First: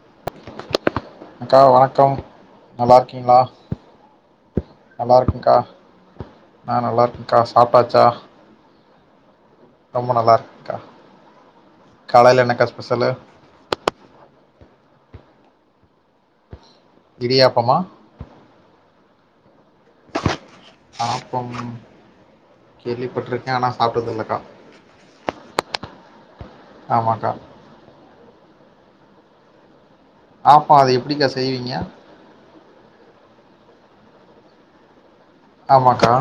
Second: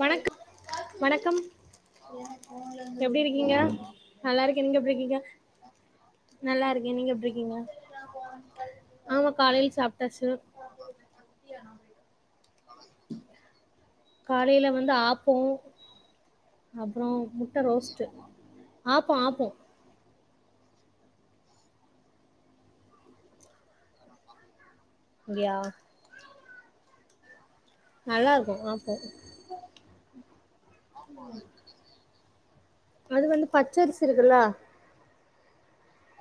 வணக் வணக்கம் அக்கா வணக்கம் நல்லா எப்டி இருக்கீங்களா இருக்கீங்க நல்லா இருக்கே நீங்க நல்லா எப்ட்ருக்கீங்க இருக்கேன்க்கா நல்லா நா இருக்கே நீங்க இருக்கேன்க்கா எப்ட்ருக்கீங்க சாப்ட்டாச்சா ரொம்ப நல்லா இருக்குக்கா காலைல என்னக்கா ஸ்பெஷலு காலைல வந்து ஆப்போ அப்றோ முட்ட இடியாப்பமா ரோஸ்ட்டு ஆப்போ ஆப்போ ஆப்பம் கேள்விப்பட்ருக்கே ஆனா சாப்டது இல்லக்கா ங்யா ஆமாக்கா நல்லா இருக்கூ ஆப்போ ஆப்பம் அத எப்டிக்கா செய்விங்க அது வந்து பச்சரிசி இருக்குல்ல ஆமாக்கா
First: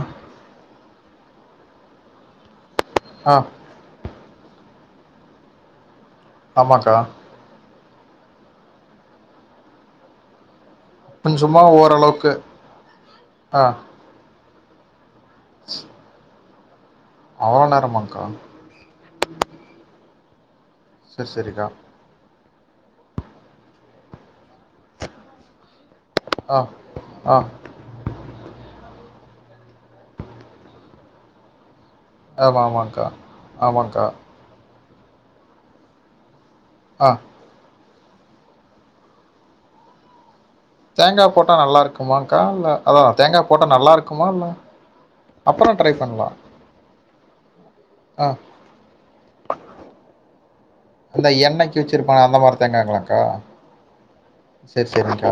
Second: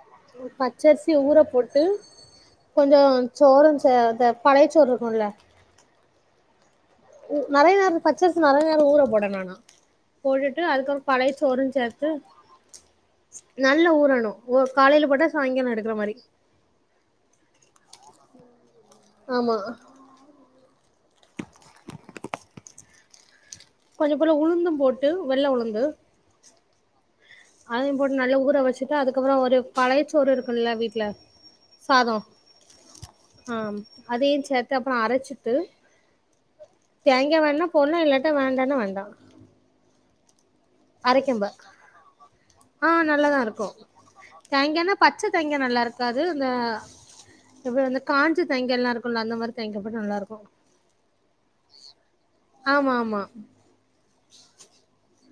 பச்சரிசிய ஊற போட்டு கொஞ்சோ ஆ சோளம் சே சே பழையச்சோறு இருக்குல ஆமாக்கா நெறைய நேர பச்சரிசி நெறைய நேர ஊற போட வேணா போட்டு ட்டு அதுக்கப்புற கொஞ்ச சும்மா பழையசோறு சேத்து ஓரளவுக்கு ஆ நல்ல ஊறணு ஓ காலைல போட்டா சாயங்கால எடுக்குற மாரி அவ்ள நேரமாங்க்கா ஆமா சர் சரிக்கா கொஞ்சம் போல உளுந்தும் போட்டு வெள்ள உளுந்து ஆ ஆ அதையு போட்டு நல்ல ஊற வெச்சுட்டு அதுக்கப்புற ஒரு பழையச்சோறு இருக்குல்ல வீட்ல சாதோ அ மாமாக்கா ஆமாக்கா தெப்றா அரச்சிட்டு ஆ தேங்கெ வேண்ணப் ஒன்னு இல்லட்ட வேண்டனா வேண்டா தேங்கா அரைக்கம்ப போட்டா நல்லார்க்குமாங்கா இல்ல ஆ அதா நல்லாதா தேங்கா போட்டா இருக்கு நல்லார்க்குமா இல்ல தேங்கானா பச்ச தேங்கா அப்புறொ ட்ரை பண்லா துபே வந்து காஞ்சி தேங் எல்லா இருக்குல்ல அந்த மரு தேங்க போட் நல்லாருக்கு அந்த எண்ணெய்க்கு வச்சிருப்பானே அந்த மாரி ஆம தேங்காங்களாக்கா ஆமா சேரி சேரிங்க்கா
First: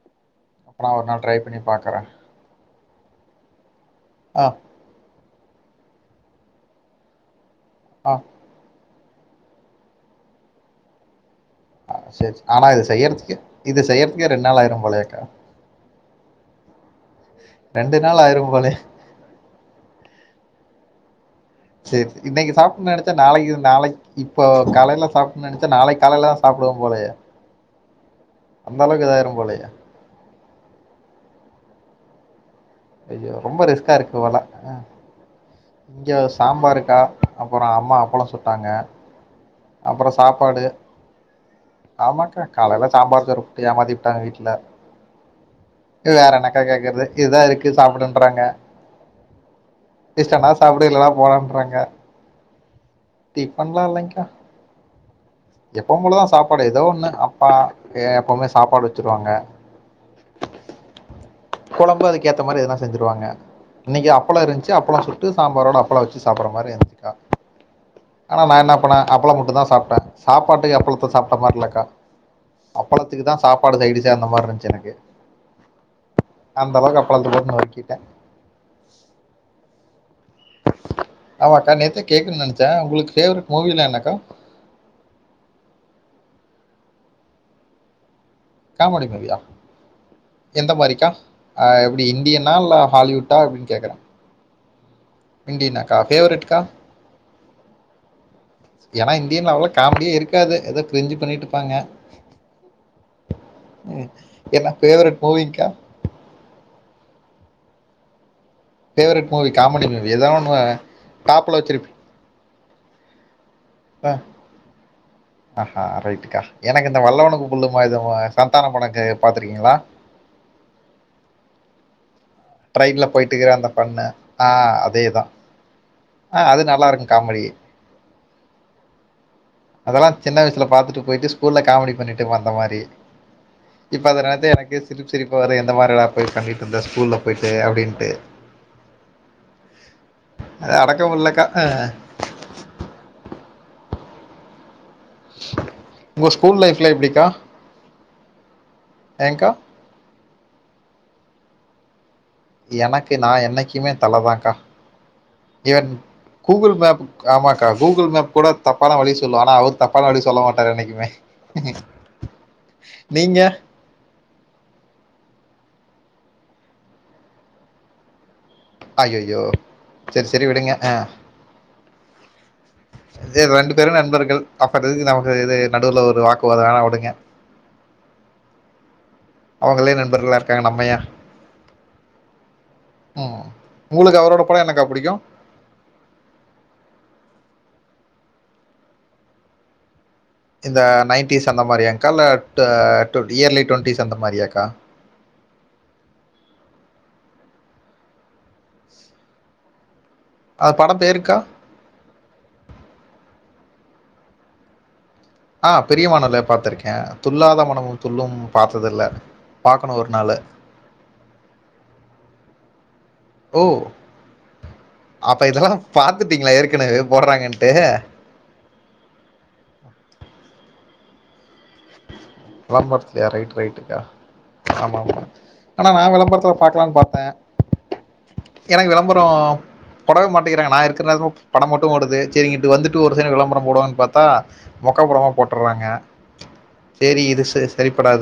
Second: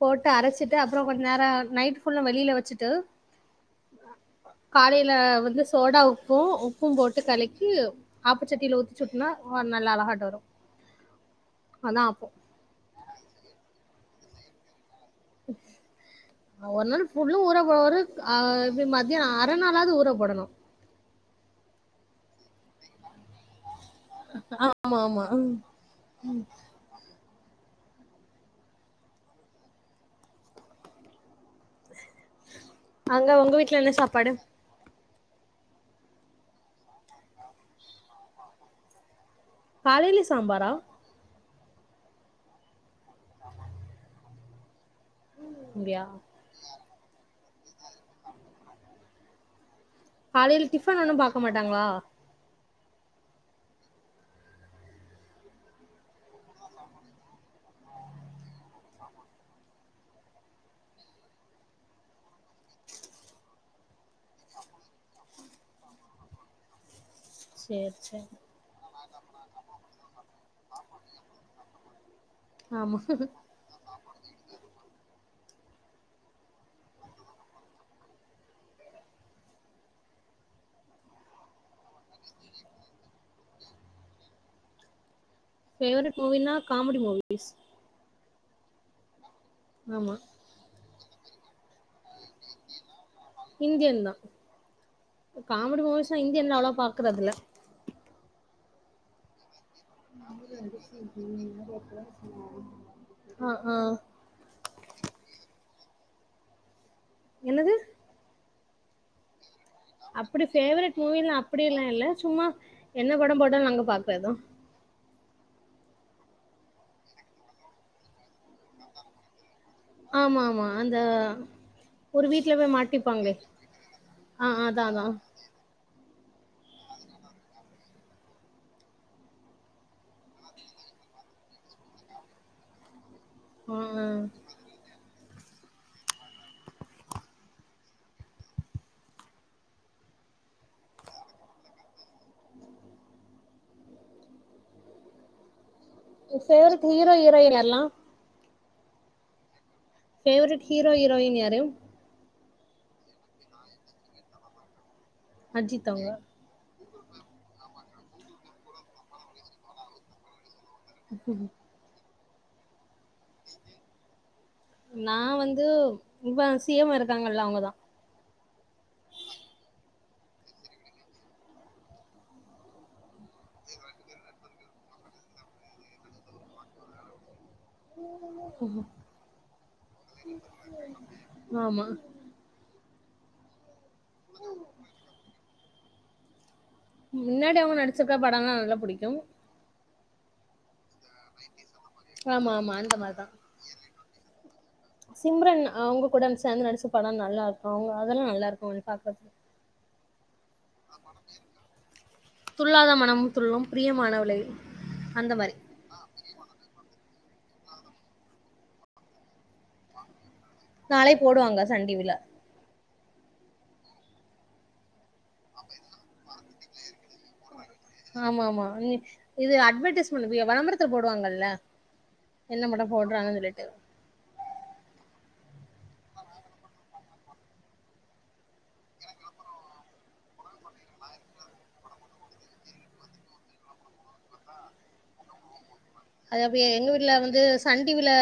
போட் டு அரச்சிட்டு அப்ப நா அப்றோ ஒரு நாள் கொட் ட்ரை நேர பண்ணி பாக்குறே நைட் ஃபுல்லு வெளில வச்சிட்டு ஆ காலைல வந்து சோடா உப்பு உப்பும் போட்டு கலக்கி ஆ ஆப்பச்சட்டில ஊத்தி சுப்னா ஓ நல்ல அழகாட் வரு சேர்ஸ் ஆனா இது செய்யற்த்துக்கே இது செய்யற் இங்கே ரெண்னால் ஆயிரு போலயேக்கு ஒரு நள் ஃபுல்லு ஊற ரெண்டு போடரு நாள் அ ஆயிரும் போலயே இது மத்யான அரநாளாது ஊற போடணு சேர் இன்னைகு சாப்பிடனு நெனைச்சா நாளைக்கு நாளைக்கு இப்போ ஆமா காலைல ஆமா சாப்புட்னு நெனைச்சா நாளைக் காலைலதா சாப்புடுவோ போலயே அந்த அளவுக்கு இதாயிரு போலயே அங்க ஐயோ உங்க ரொம்ப வீட்ல என்ன ரிஸ்க்கா இருக்கு சாப்பாடு போல ம் இங்க சாம்பாருக்கா அப்பறோ அம்மா அப்பள சுட்டாங்க அப்புறோ காலைலே சாப்பாடு சாம்பாரா ஆமாக்கா காலைல சாம்பார் சோறு போட்டு ஏமாத்திபுட்டாங்க வீட்ல அப்டியா வேற என்னக்கா கேக்கறது இதுதா இருக் கு சாப்புடுன்றாங்க இஷ்டனா காலையில சாப்ட்டு டிஃபன் இல்லனா ஒன்னும் பாக்க போலான்றாங்க மாட்டாங்களா டிஃபன்லா இல்லயிங்கா எப்பவு போலதா சாப்பாடு ஏதோ ஒன்னு அப்பா ஏ எப்போமே சாப்பாடு வச்சிருவாங்க கொழம்பு அதுக்கேத்த மாரி எதனா செஞ்சுருவாங்க இன்னிக்கி அப்பள இருஞ்சு அப்பளம் சுட்டு சாம்பாரோட அப்பள வெச்சு சாப்பிடுற மாரி [inaudible] சேரி சேரி ஆனா நா என்னா பண்ணே அப்பளம் மட்டுந்தா சாப்டே சாப்பாட்டுக்கு அப்பளத்த சாப்ட்ட மாரில்லக்கா ஆமா அப்பளத்துக்குதா சாப்பாடு சைட்டிஷ் ச அந்த மாரிந்துஞ்சு எனக்கு அந்தளவுக்கு அப்பளத்த போட்டு நொறுக்கீட்ட ஆமாகா நேதே கேக்குன்னு நெனச்சா உங்குளுக்கு ஃபேவரைட் மூவிலா என்னாகா ஃபேவரைட் மூவினா காமெடி மூவிஸ் காமெடி மூவியா ஆமா சா ஆ நி இந்தியனா இல்ல ஹாலிவுட்டா அப்டின் கேக்கற இந்தியன் தான் காமெடி இந்தியனாகா மூவிஸ்னா இந்தியன்ல ஃபேவரைட்கா அவ்ளவா பாக்குறதுல்ல ஏனா இந்தியன்லா அவ்ளோ [inaudible] ம் என்ன ஃபேவரைட் மூவி க்யா என்னது ஃபேவரைட் மூவி காமெடி மூவி ஏதாவது அப்டி ஒன்று ஃபேவரெட் மூவிலா டாப்ல அப்படி எல்லா வச்சிருப்பீங்க இல்ல சும்மா என்ன படம் போட் டாலு நாங்க பாக்றதுதா அஹா ரைட்டுக்கா எனக்கு இந்த வல்லவனுக்கு புல்லும் ஆயுதம் சந்தானம் படம் க பாத்ருக்கீங்களா ஆம்மாம்மா அந்த ஒரு வீட்ல போய் ட்ரெயின்ல மாட்டிப்பாங்களே! போயிட்டுக்கிற அந்த பொண்ணு ஆ அதான், அதான். அதேதா ஆ அது நல்லாருக்கு காமெடி அதெல்லா சின்ன வயசுல பாத்துட்டு போயிட்டு ஸ்கூல்ல காமெடி பண்ணிட்டு இருப்போ அந்த மாரி ஆ, இப்ப ஆ. அத நெனச்சா எனக்கே சிரிப் சிரிப்பு வரு இந்த மாரி லா போய் பண்ணிட்டு இருந்த ஸ்கூல்ல போயிட்டு அப்டின்ட்டு அது அடக்கமுடில்லக்கா [inaudible] ஃபேவரட் லைஃப்பில் ஹீரோ எப்படிக்கா ஹீரோயின் எல்லா ஏங்க்கா ஃபேவரட் ஹீரோ ஹீரோயின் யாரு எனக்கு நா என்னைக்கிமே தல தாக்கா ஈவன் அஜித் அவங்க. கூகுள் மேப் ஆமாக்கா கூகுள் மேப் கூட தப்பான வழி சொல்லு ஆனா அவரு தப்பான வழி சொல்ல மாட் ட்டாரு என்னைக்கிமே நீங்க நா வந்து இப்ப சி எம் மா இருக்காங்கல்ல அவங்கதா அய்யய்யோ சேரி சேரி விடுங்க அ சேரி ரெண்டு பேரு நண்பர்கள் அப்பற எதுக்கு நமக்கு இது நடுவுல ஒரு வாக்குவாத வேணா விடுங்க அவங்களே நண்பர்களா அவங்களே நண்பர்களா நம்ம இருக்காங்க ஏன்? நம்ப யா ஆம்மா ம் உங்ளுக்கு அவரோட படம் என்னக்கா புடிக்கு முன்னடி அவங்க நடிச்சிருக்க படம் லா நல்லா புடிக்கு இந்த நயன்டிஸ் அந்த மாரியாங்க்கா இல்ல ஆமா, ஆமா. அந்த மாரி டு தான். இயர்லி டுவென்டிஸ் அந்த மாரியாங்க்கா சிம்ரன் அவங்க கூட சேர்ந்து நடிச்ச படம் நல்லாருக்கும். அவங்க அதெல்லா நல்லா இருக்கு அது பாக்றதுக்கு அது படம் பேருக்கா துள்ளாத மனமும் துள்ளும் பிரியமானவளே அந்த மாரி. ஆ பிரியமானவளே பாத்துருக்கே துள்ளாத மனமும் துள்ளும் பாத்ததில்ல பாக்கணு ஒரு நாளு நாளை போடுவாங்க சன் டிவில ஓ அப்ப இதெல்லா பாத்துட்டீங்களா ஏற்கனவே போட்றாங்கனு ஆம்மாமா நீ இது அட்வர்டைஸ்மெண்ட் ல வெளம்பரத் த்திரு போடுவாங்கல்ல என்ன படம் லம்பத்துலையா போடுறாங்கன்னு ரைட் சொல்லிட்டு ரைட்டுக்கா ஆமா ஆமா ஆனா நா விளம்பரத்துல பாக்லாம்ன் பாத்தேன் எனக்கு விளம்பரோம் போடவே மாட்டிக்கிறாங் நா இருக்குறனு படம் மட்டும் ஓடுது சேரிங்கன்ட்டு வந்துட்டு ஒரு சைடு விளம்பரம் போடுவான் பாத்தா மொக்க படமா போட்டுட்றாங்க அது அப்டியே எங்க வீட் ல வந்து சன் டிவி ல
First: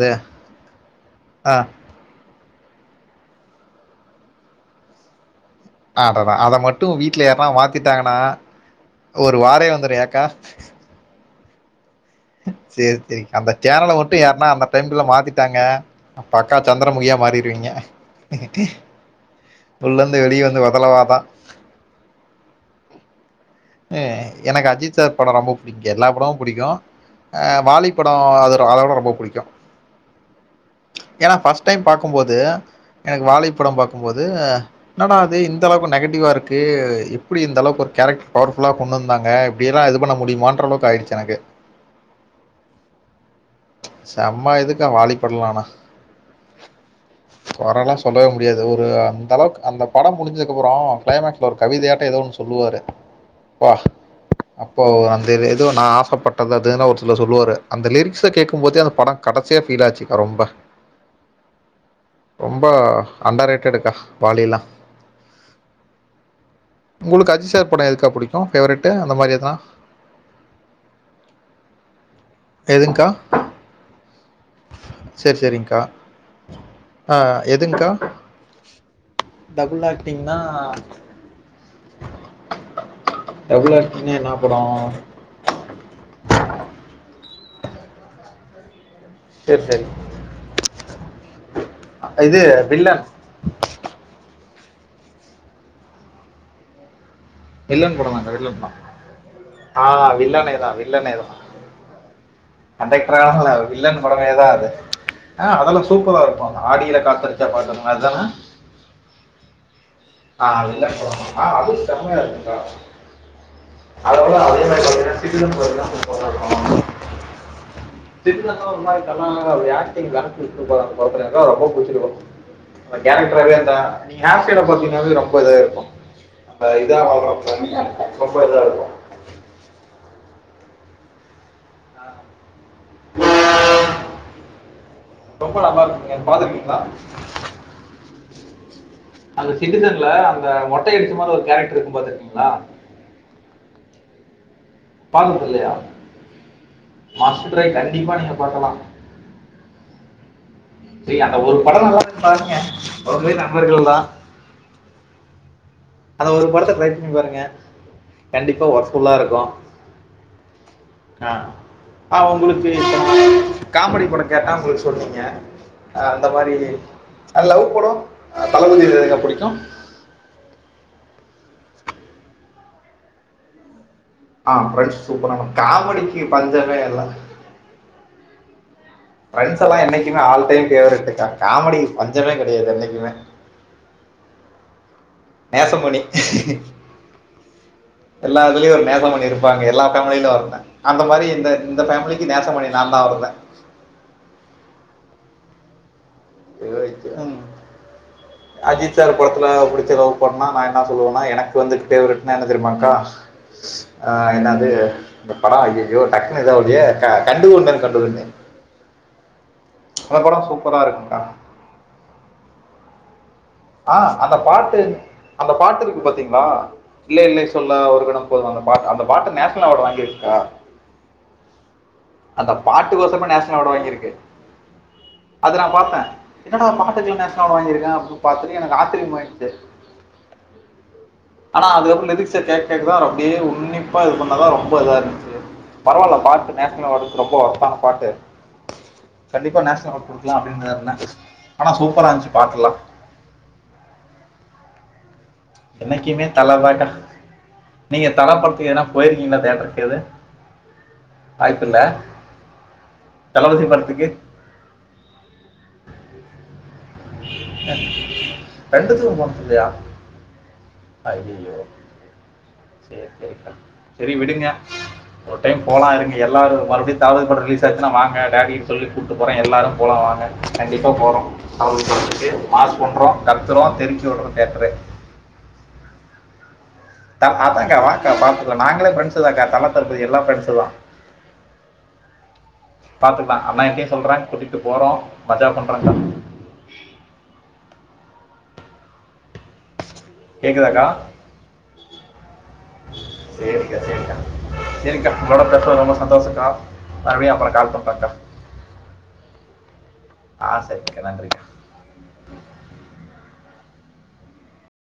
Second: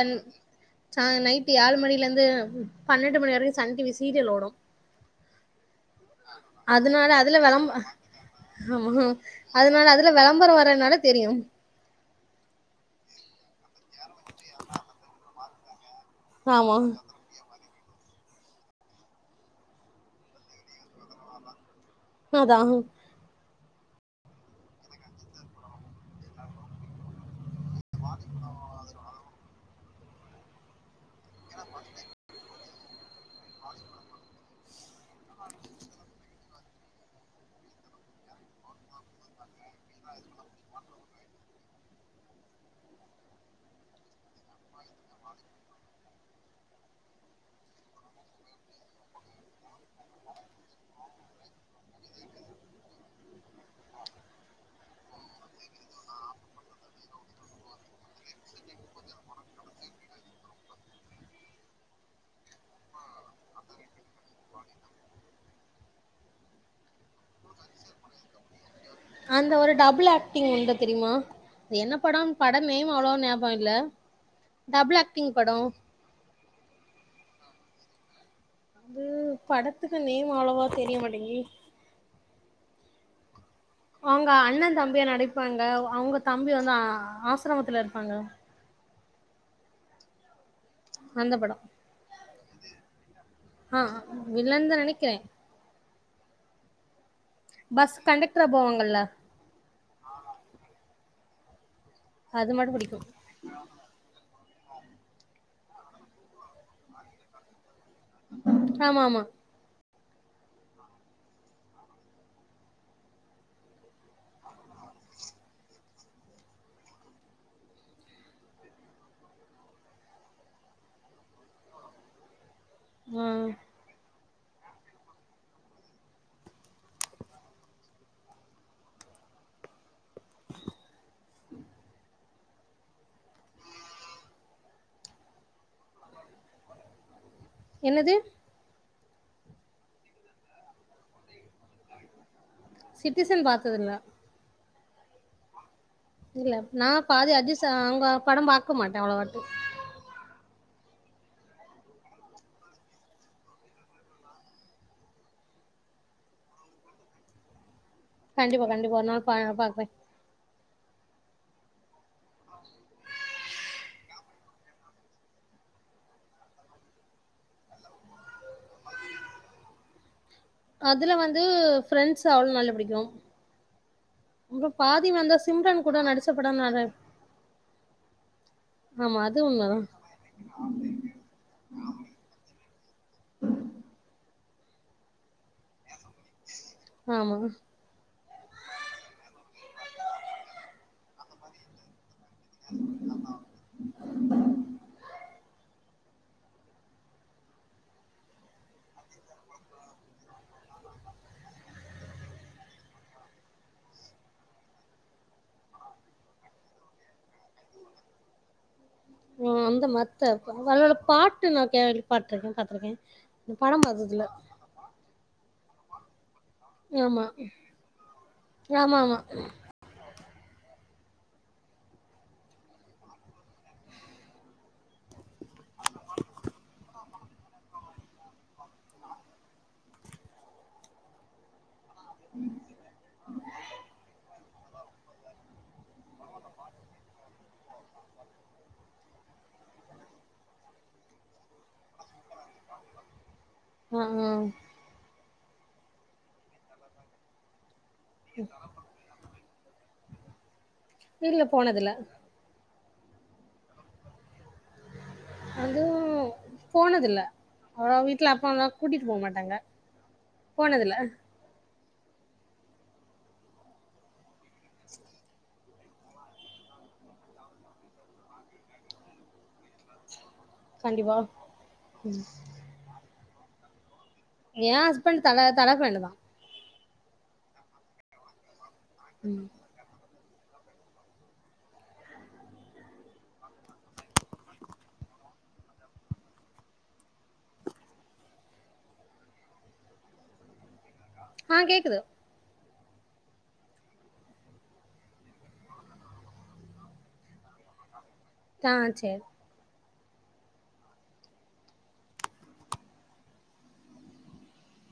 சான் நைட்டு ஆ ஏழ் மணிலர்ந்து பண்னெண்டு மணி வரயு சன் டிவி சீரியல் ஓடும் ஆடா அதை மட்டும் அதுனால வீட்டில் அதுல யாருனா விளம் அ மாத்திட்டாங்கன்னா ஆமா ஒரு வாரே அதுனால வந்துடும் அதுல ஏக்கா வேளம்பரோம் வரன்னால தெரியும் ஹ சேரி சேரி அந்த சேனல மட்டும் யார்ன்னா அந்த டைம்க்குல மாத்திட் ட்டங்க அப்ப அக்கா ஆமா சந்திரமுகியா மாறிருவீங்க உள்ளந்து வெளியே வந்து பாத்தாலுபாத்த அதா எ எனக்கு அஜித் சார் படோ ரொம்ப புடிக் எல்லா படமு புடிக்கு ஆ வாளிப்படோ அது ரொ அதவிட ரொம்ப புடிக்கு ஏனா ஃபர்ஸ்ட் டைம் பாக்கும் போது எனக்கு வாளிப்படம் பாக்கும்போது என்னடா இது இந்த அளவுக்கு நெகட்டிவாருக்கு எப்படி இந்த அளவுக்கு ஒரு கேரக்ட்ரு பவுர்ஃபுல்லா கொண்டுந்தாங்க இப்டியெல்லா இது பண்ண முடியுமான்ற அளவுக்கு ஆயுடுச்சு எனக்கு செம்மா இதுக்கு வாலிப்பட்லாம்மா கொரலா சொல்லவே முடியாது ஒரு அந்த அளவுக்கு அந்த படம் முடிஞ்ச கப்புறோ கிளைமக்ஸ்ல ஒரு கவிதையாட்டோ ஏதோன்னு சொல்லுவாரு ப்பா அப்போ அந்த [unintelligible] து நா ஆசப்பட்டது அதுன்னு ஒர் சில சொல்லுவாரு அந்த லிரிக்ஸ்ஸ கேக்கு போதே அந்த படம் கடைசியா ஃபீல் ஆச்சு கா ரொம்ப ரொம்ப அண்டரேட்டடுக்கா வாலியில்லா உங்குளுக்கு அஜி சார் படோ எதுக் அந்த ஒரு டபுள் ஆக்ட்டிங் உண்டு தெரியுமா அது என்ன படோம் படம் நேம்மு எதுங்க்கா அவ்ளோ ஞாபகோ இல்ல டபுள் ஆக்ட்டிங் சேரி படோ சேரிங்க்கா ஆ எதுங்க்கா. அதூ டபுள் படத்துக்கு நேம் ஆக்டிங்னா அவ்ளவா தெரிய மாட்டிங்கி டபுள் ஆக்டிங்னா அவுங்க என்ன படோ அண்ணந்தம்பியா நடிப்பாங்க அவுங்க தம்பி வந்து அ ஆஸ் ஆஸ்ரமத்துலருப்பாங்க சேரி சேரி அந்த படோ இது வில்லன் ஆ ஆ ம் ம் வில்லன்தா நெனைக்றே பஸ் வில்லன் படந்தாங்க கண்டெக்டரா வில்லன் படோ போவாங்கல்ல ஆ வில்லனேதா வில்லனேதா அது மட்டு புடிக்கு கண்டெக்டரான்னுல்ல வில்லன் படமே தா அது ஆ அதெல்லா சூப்பராருக்கு அ ஆடியில காத்தடிச்சா பாட்டு [unintelligible] ஆமா ஆமா ஆ அதுவு ஆ அதும் செம்மயாருக்கு கா அத விட அதே மாறி பாத்திங்னா சிட்டிசன்னு சூப்பராருக்கூம் [unintelligible] சிட்டிசன் லா ஒர் மாறி நல்லாதாங்கர்கும் அவர் ஆக்ட்டிங் ஆக்ட்டிங் எங்கக்காக்கு ரொம்ப புடிச்ச படோ அந்த ஆ கேரக்ட்ராவே அந்த [unintelligible] ரொம்ப இதா இருக்கு நம்ப இதா வரோ அது இதா ரொம்ப இதா இருக்கு ரொம்ப நல்லா இருக்குங்க பாத்துஇருக்கீங்களா என்னது அந்த சிட்டிசன்ல அந்த மொட்டை அடிச்ச மாரி ஒரு கேரக்டர் இருக்கு பாத்துருக்கீங்களா சிட்டிசன் பாத்ததில்லா பாக்குரது இல்லையா இல்ல நா பாதி மாஸ்டர் ட்ரை அஜித்சார் அவங்க கண்டிப்பாக நீங்கள் படம் பாக்க பார்க்கலாம் மாட்டே அவ்வளவாட்டு சரி அந்த ஒரு படோ நல்லா இருக்கு பாருங்க அவங்களே நண்பர்கள் தா அந்த ஒரு படத்த டிரை பண்ணி பாருங்க கண்டிப்பா கண்டிப்பாக கண்டிப்பா ஒரு ஒர்க்ஃபுல்லாக நாள் பா- இருக்கும் பாக்கறே ஆ அ உங்ளுக்கு இப்ப காமெடி படொ கேட்டா உங்ளுக்கு சொன்னீங்க அ- அந்த மாரி ஆ லவ் படம் தளபதிது எது புடிக்கு அதுல வந்து ஃபிரெண்ட்ஸ் [unintelligible] நல்ல பிடிக்கு ஆ பிரெண்ட்ஸ் சூப்ப ரான கூட காமெடிக்கு நடிச்ச படோ பஞ்சமே நெற இல்ல ஆமா அது பிரெண்ட்ஸ் உண்மதா எல்லாம் என்னைக்குமே ஆல் டைம் பேவரட்டுக்கா காமெடிக்கு பஞ்சமே கெடையாது என்னைக்குமே நேசமணி ஆமாங்க எல்லா இதுலயும் ஒரு நேசமணி இருப்பாங்க எல்லா பேமிலிலு அந்த மாரி இந்த பேமிலி நேசமணி நா தா [unintelligible] [unintelligible] அஜித் சார் படத்துல புடிச்ச லவ் படனா நா என்னா சொல்லுவேனா எனக்கு வந்து பேவரட் ன்னா என்ன தெரியுமாக்கா ஆ என்னாது இந்த படம் ஐய்யயோ டக்குன்னு இதாவுதே ஆ கண்டு கொண்டேன் கண்டு கொண்டேன் ஆ அந்த மத்த படம் சூப்பராக அதுல உள்ள இருக்கும்க்கா பாட்டு நா கே-பாத்துருக்கேன் பாத்துருக்கேன் ஆ அந்த பாட்டு அந்த பாட்டு இருக்கு பாத்தீங்களா இல்லை ஆமா இல்லை சொல்ல ஒரு கணம் போதும் அந்த பாட்டு ஆமா அந்த ஆமா பாட்டு நேஷனல் அவார்டு வாங்கிருக்கு ஆ அந்த பாட்டுக்கோசமே நேஷனல் அவார்டு வாங்கிருக்கு அது நா பாத்தே என்னடா பாட்டுக்குலா நேஷனல் அவார்டு வாங்கிருக்கா பாத்துட்டு எனக்கு ஆச்சிரியமாயிருச்சு ஆனா அதுக்கப் லிரிக்ஸ கேக்க கேக்க தா அப்டியே உன்னிப்பா இது பண்ண தா ரொம்ப ரொம்ப இதாருந்துச்சு பரவால்ல பாட்டு நேஷனல் அவார்டுக்கு ரொம்ப ஓர்த்தான பாட்டு கண்டிப்பா நேஷனல் அவார்டு குடுக்கலா அப்பிடினுதா இருந்தே ஆனா சூப்பராந்துச்சு பாட்டுலா ம் ம் என்னைக்குமே தலதா க்கா நீங்க தல படத்து எதனா போயிருக்கீங்களா தேட்ரு எத இல்ல இல்ல போனதுல்ல தளபதி படத்துக்கு அதுவும் போனதில்ல அவ்ளவா வீட்ல அப்பாலா கூட்டிட்டு போ மாட்டாங்க போனதில்ல அய்யய்யோ சேரி சேரிக்கா சரி விடுங்க ஒரு டைம் போலா இருங்க எல்லாரு மறுபடியு [unintelligible] படம் ரிலீஸ் ஆச்சுன்னா வாங்க டேடி சொல்லி கூப்ட்டு போறே எல்லாரு போலா வாங்க கண்டிப்பா போறோ [unintelligible] மாஸ் பண்றோம கத்தரோ தெறி ஏன் ஹஸ்பண்ட் தல தல ஃபேனு தா [unintelligible] வாங்க்கா பாத்துக்கலா நாங்க அன் ம் இன்டெலிஜிபிள் பிரெண்ட்செல்லா பாத்துக்கலா ஆனா [unintelligible] சொல்றே கூட்டிட்டு போறோ மஜா பண்றோ க்கா கேக்குதாக்கா ஆ கேக்குது சேரிக்கா சேரிக்கா செரிக்கா உங்களோட பேசுனதுல ரொம்ப சந்தோஷ கா மறுபடியு அப்ற கால் பண்றன்க்கா ஆ செரி ஹா செரிக்கா நன்றிக்கா